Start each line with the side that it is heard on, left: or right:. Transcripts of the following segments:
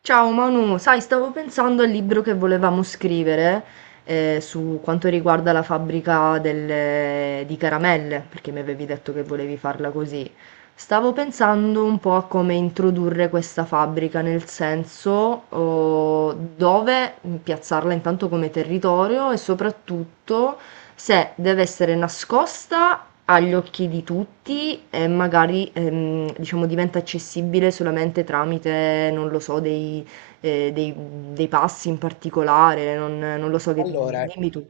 right: Ciao Manu, sai, stavo pensando al libro che volevamo scrivere su quanto riguarda la fabbrica di caramelle, perché mi avevi detto che volevi farla così. Stavo pensando un po' a come introdurre questa fabbrica, nel senso oh, dove piazzarla intanto come territorio e soprattutto se deve essere nascosta agli occhi di tutti e magari, diciamo, diventa accessibile solamente tramite, non lo so, ehm, dei dei passi in particolare, non lo so, che
left: Allora,
right: dimmi tu.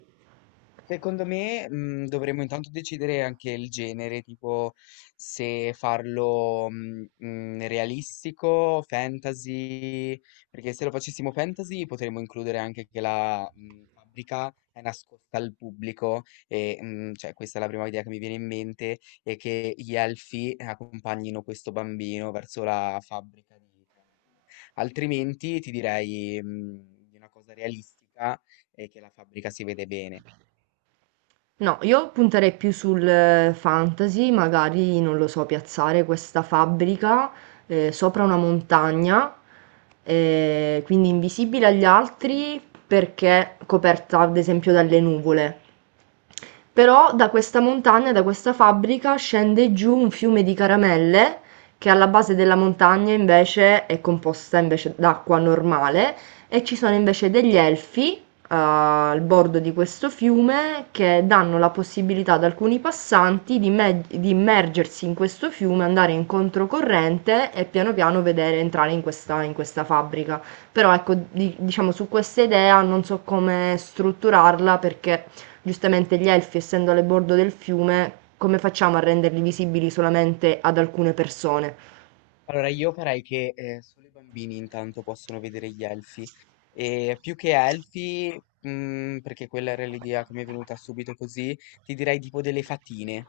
left: secondo me, dovremmo intanto decidere anche il genere, tipo se farlo realistico, fantasy, perché se lo facessimo fantasy potremmo includere anche che la fabbrica è nascosta al pubblico e cioè, questa è la prima idea che mi viene in mente, e che gli elfi accompagnino questo bambino verso la fabbrica di caramelle. Altrimenti ti direi di una cosa realistica e che la fabbrica si vede bene.
right: No, io punterei più sul fantasy, magari, non lo so, piazzare questa fabbrica, sopra una montagna, quindi invisibile agli altri perché coperta ad esempio dalle nuvole. Però da questa montagna, da questa fabbrica, scende giù un fiume di caramelle che alla base della montagna invece è composta invece d'acqua normale, e ci sono invece degli elfi al bordo di questo fiume, che danno la possibilità ad alcuni passanti di immergersi in questo fiume, andare in controcorrente e piano piano vedere entrare in questa fabbrica. Però ecco, diciamo, su questa idea non so come strutturarla, perché giustamente gli elfi, essendo alle bordo del fiume, come facciamo a renderli visibili solamente ad alcune persone?
left: Allora, io farei che solo i bambini intanto possono vedere gli elfi. E più che elfi, perché quella era l'idea che mi è venuta subito così, ti direi tipo delle fatine.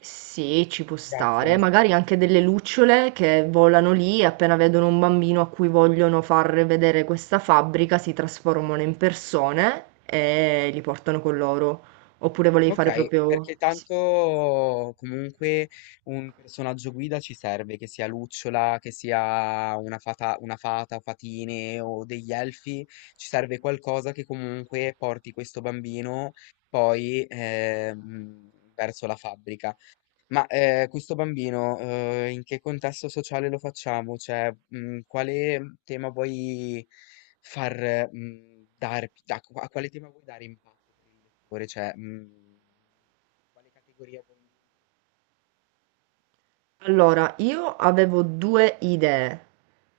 right: Sì, ci può
left: Ti
right: stare,
left: piacciono?
right: magari anche delle lucciole che volano lì e appena vedono un bambino a cui vogliono far vedere questa fabbrica si trasformano in persone e li portano con loro. Oppure volevi fare
left: Ok,
right: proprio...
left: perché
right: Sì.
left: tanto comunque un personaggio guida ci serve, che sia lucciola, che sia una fata, fatine o degli elfi, ci serve qualcosa che comunque porti questo bambino poi verso la fabbrica. Ma, questo bambino, in che contesto sociale lo facciamo? Cioè, quale tema vuoi far mhmm, dar da q a quale tema vuoi dare impatto per il lettore? Cioè, quale categoria vuoi includere?
right: Allora, io avevo due idee,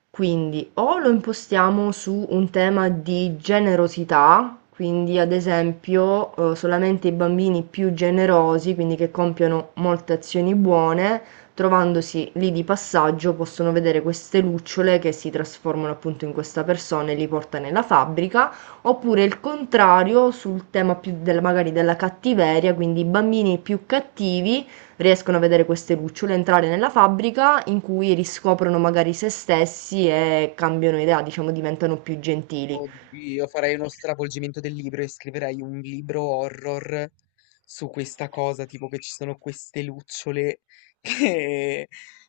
right: quindi o lo impostiamo su un tema di generosità, quindi ad esempio solamente i bambini più generosi, quindi che compiono molte azioni buone, trovandosi lì di passaggio, possono vedere queste lucciole che si trasformano appunto in questa persona e li porta nella fabbrica, oppure il contrario sul tema più magari della cattiveria, quindi i bambini più cattivi riescono a vedere queste lucciole, entrare nella fabbrica in cui riscoprono magari se stessi e cambiano idea, diciamo diventano più gentili.
left: Oddio, farai uno stravolgimento del libro e scriverai un libro horror su questa cosa, tipo che ci sono queste lucciole che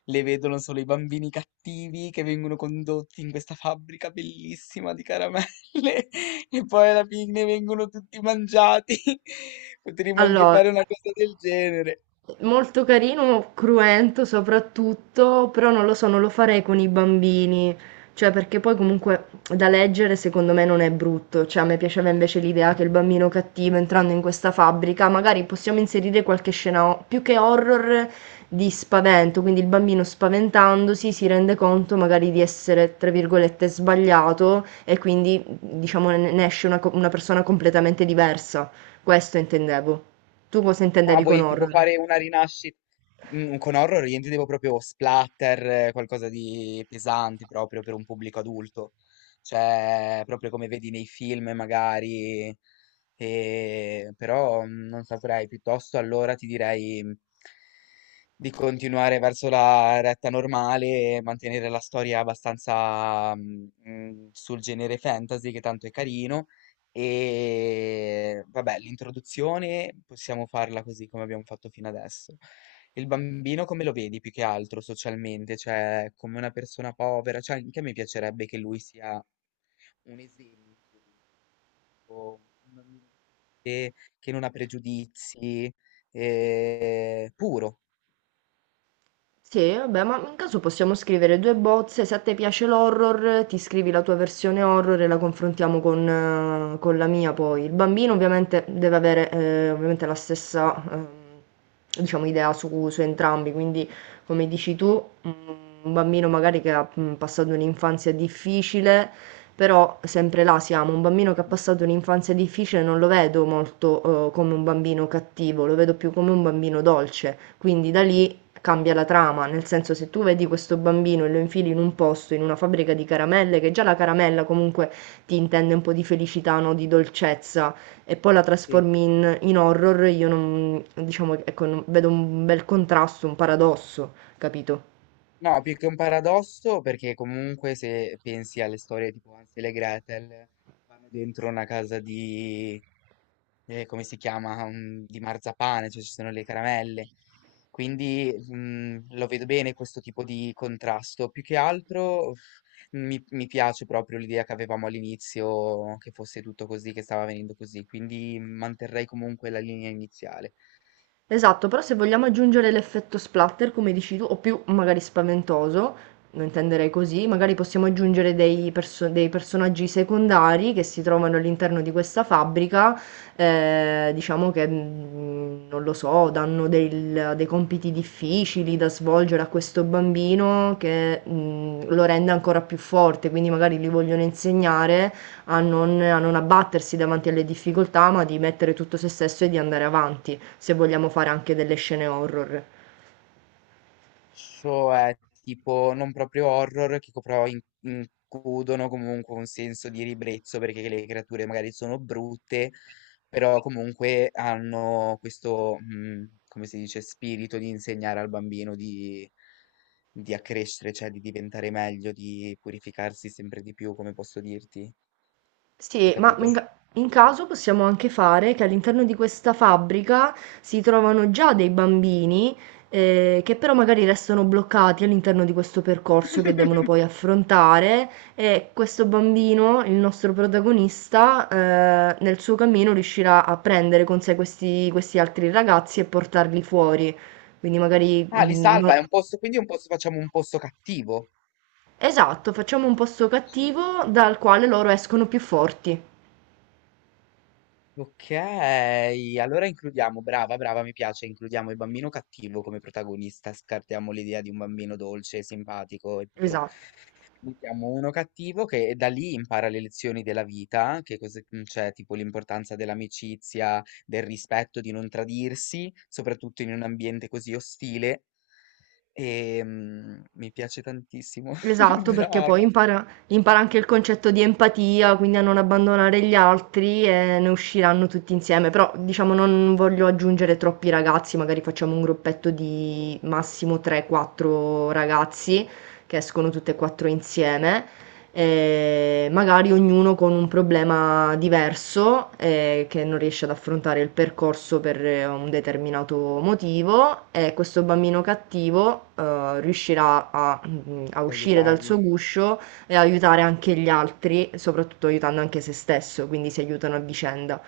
left: le vedono solo i bambini cattivi, che vengono condotti in questa fabbrica bellissima di caramelle e poi alla fine vengono tutti mangiati. Potremmo anche
right: Allora,
left: fare una cosa del genere.
right: molto carino, cruento soprattutto, però non lo so, non lo farei con i bambini, cioè perché poi comunque da leggere secondo me non è brutto, cioè a me piaceva invece l'idea che il bambino cattivo, entrando in questa fabbrica, magari possiamo inserire qualche scena più che horror di spavento, quindi il bambino, spaventandosi, si rende conto magari di essere, tra virgolette, sbagliato, e quindi diciamo ne esce una una persona completamente diversa. Questo intendevo. Tu cosa
left: Ah,
right: intendevi con
left: vuoi tipo
right: horror?
left: fare una rinascita? Con horror io intendevo proprio splatter, qualcosa di pesante proprio per un pubblico adulto. Cioè, proprio come vedi nei film magari. Però non saprei, piuttosto allora ti direi di continuare verso la retta normale e mantenere la storia abbastanza sul genere fantasy, che tanto è carino. E vabbè, l'introduzione possiamo farla così come abbiamo fatto fino adesso. Il bambino come lo vedi più che altro socialmente? Cioè, come una persona povera? Cioè, anche a me piacerebbe che lui sia un esempio, o un bambino che non ha pregiudizi, puro.
right: Sì, vabbè, ma in caso possiamo scrivere due bozze: se a te piace l'horror, ti scrivi la tua versione horror e la confrontiamo con la mia poi. Il bambino ovviamente deve avere ovviamente la stessa diciamo, idea su entrambi, quindi come dici tu, un bambino magari che ha passato un'infanzia difficile, però sempre là siamo, un bambino che ha passato
left: Bravissima.
right: un'infanzia difficile non lo vedo molto come un bambino cattivo, lo vedo più come un bambino dolce, quindi da lì cambia la trama, nel senso, se tu vedi questo bambino e lo infili in un posto, in una fabbrica di caramelle, che già la caramella comunque ti intende un po' di felicità, no? Di dolcezza, e poi la
left: Sì.
right: trasformi in horror, io non, diciamo, ecco, vedo un bel contrasto, un paradosso, capito?
left: No, più che un paradosso, perché comunque se pensi alle storie tipo Hansel e Gretel, vanno dentro una casa di, come si chiama, di marzapane, cioè ci sono le caramelle. Quindi lo vedo bene questo tipo di contrasto. Più che altro uff, mi piace proprio l'idea che avevamo all'inizio, che fosse tutto così, che stava venendo così. Quindi manterrei comunque la linea iniziale.
right: Esatto, però se vogliamo aggiungere l'effetto splatter, come dici tu, o più magari spaventoso, lo intenderei così: magari possiamo aggiungere dei personaggi secondari che si trovano all'interno di questa fabbrica, diciamo che, non lo so, danno dei compiti difficili da svolgere a questo bambino, che, lo rende ancora più forte, quindi magari gli vogliono insegnare a non abbattersi davanti alle difficoltà, ma di mettere tutto se stesso e di andare avanti, se vogliamo fare anche delle scene horror.
left: Cioè, tipo, non proprio horror, che però includono comunque un senso di ribrezzo, perché le creature magari sono brutte, però comunque hanno questo, come si dice, spirito di insegnare al bambino di accrescere, cioè di diventare meglio, di purificarsi sempre di più, come posso dirti? Hai
right: Sì, ma
left: capito?
right: in caso possiamo anche fare che all'interno di questa fabbrica si trovano già dei bambini che però magari restano bloccati all'interno di questo percorso che devono poi affrontare, e questo bambino, il nostro protagonista, nel suo cammino riuscirà a prendere con sé questi altri ragazzi e portarli fuori. Quindi magari...
left: Ah, li
right: mm, no-
left: salva, è un posto, quindi è un posto, facciamo un posto cattivo.
right: Esatto, facciamo un posto cattivo dal quale loro escono più forti.
left: Ok, allora includiamo, brava, brava, mi piace, includiamo il bambino cattivo come protagonista, scartiamo l'idea di un bambino dolce, simpatico e puro.
right: Esatto.
left: Mettiamo uno cattivo che da lì impara le lezioni della vita, che cosa c'è, tipo l'importanza dell'amicizia, del rispetto, di non tradirsi, soprattutto in un ambiente così ostile. E mi piace tantissimo,
right: Esatto, perché poi
left: brava,
right: impara, impara anche il concetto di empatia, quindi a non abbandonare gli altri, e ne usciranno tutti insieme. Però diciamo non voglio aggiungere troppi ragazzi, magari facciamo un gruppetto di massimo 3-4 ragazzi che escono tutte e quattro insieme, magari ognuno con un problema diverso, che non riesce ad affrontare il percorso per un determinato motivo, e questo bambino cattivo riuscirà a
left: ad
right: uscire dal
left: aiutarlo.
right: suo guscio e aiutare anche gli altri, soprattutto aiutando anche se stesso, quindi si aiutano a vicenda.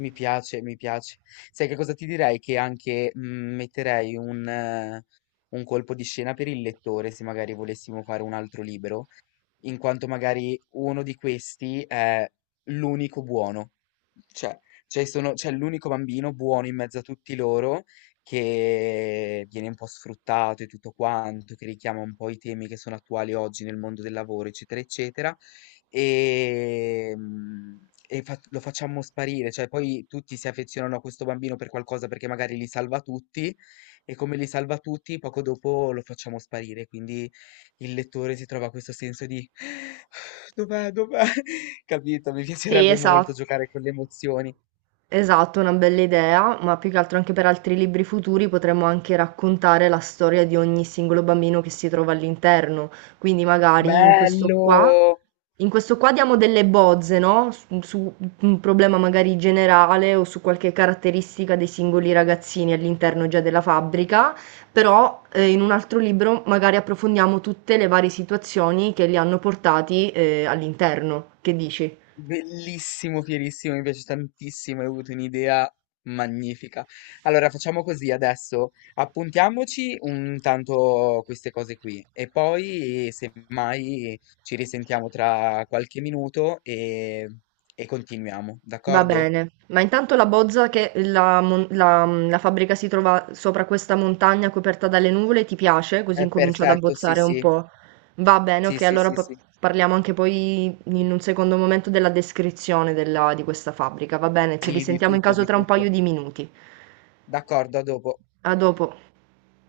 left: Mi piace, mi piace. Sai che cosa ti direi? Che anche metterei un colpo di scena per il lettore, se magari volessimo fare un altro libro in quanto magari uno di questi è l'unico buono, cioè, cioè c'è l'unico bambino buono in mezzo a tutti loro, che viene un po' sfruttato e tutto quanto, che richiama un po' i temi che sono attuali oggi nel mondo del lavoro, eccetera, eccetera, e lo facciamo sparire, cioè poi tutti si affezionano a questo bambino per qualcosa perché magari li salva tutti, e come li salva tutti, poco dopo lo facciamo sparire, quindi il lettore si trova questo senso di dov'è, dov'è? Capito? Mi
right: Sì,
left: piacerebbe molto
right: esatto.
left: giocare con le emozioni.
right: Esatto, una bella idea, ma più che altro anche per altri libri futuri potremmo anche raccontare la storia di ogni singolo bambino che si trova all'interno. Quindi magari in questo qua,
left: Bello!
right: in questo qua diamo delle bozze, no? Su un problema magari generale o su qualche caratteristica dei singoli ragazzini all'interno già della fabbrica, però in un altro libro magari approfondiamo tutte le varie situazioni che li hanno portati all'interno. Che dici?
left: Bellissimo, fierissimo, mi piace tantissimo, hai avuto un'idea magnifica. Allora, facciamo così adesso, appuntiamoci un tanto queste cose qui e poi, semmai, ci risentiamo tra qualche minuto e continuiamo,
right: Va
left: d'accordo?
right: bene, ma intanto la bozza, che la fabbrica si trova sopra questa montagna coperta dalle nuvole, ti piace? Così
left: È
right: incomincio ad
left: perfetto, sì,
right: abbozzare un
left: sì,
right: po'. Va bene,
left: sì,
right: ok,
left: sì,
right: allora
left: sì, sì.
right: parliamo anche poi in un secondo momento della descrizione di questa fabbrica, va bene? Ci
left: Sì, di
right: risentiamo in
left: tutto,
right: caso
left: di
right: tra un paio
left: tutto.
right: di minuti.
left: D'accordo, a dopo.
right: A dopo.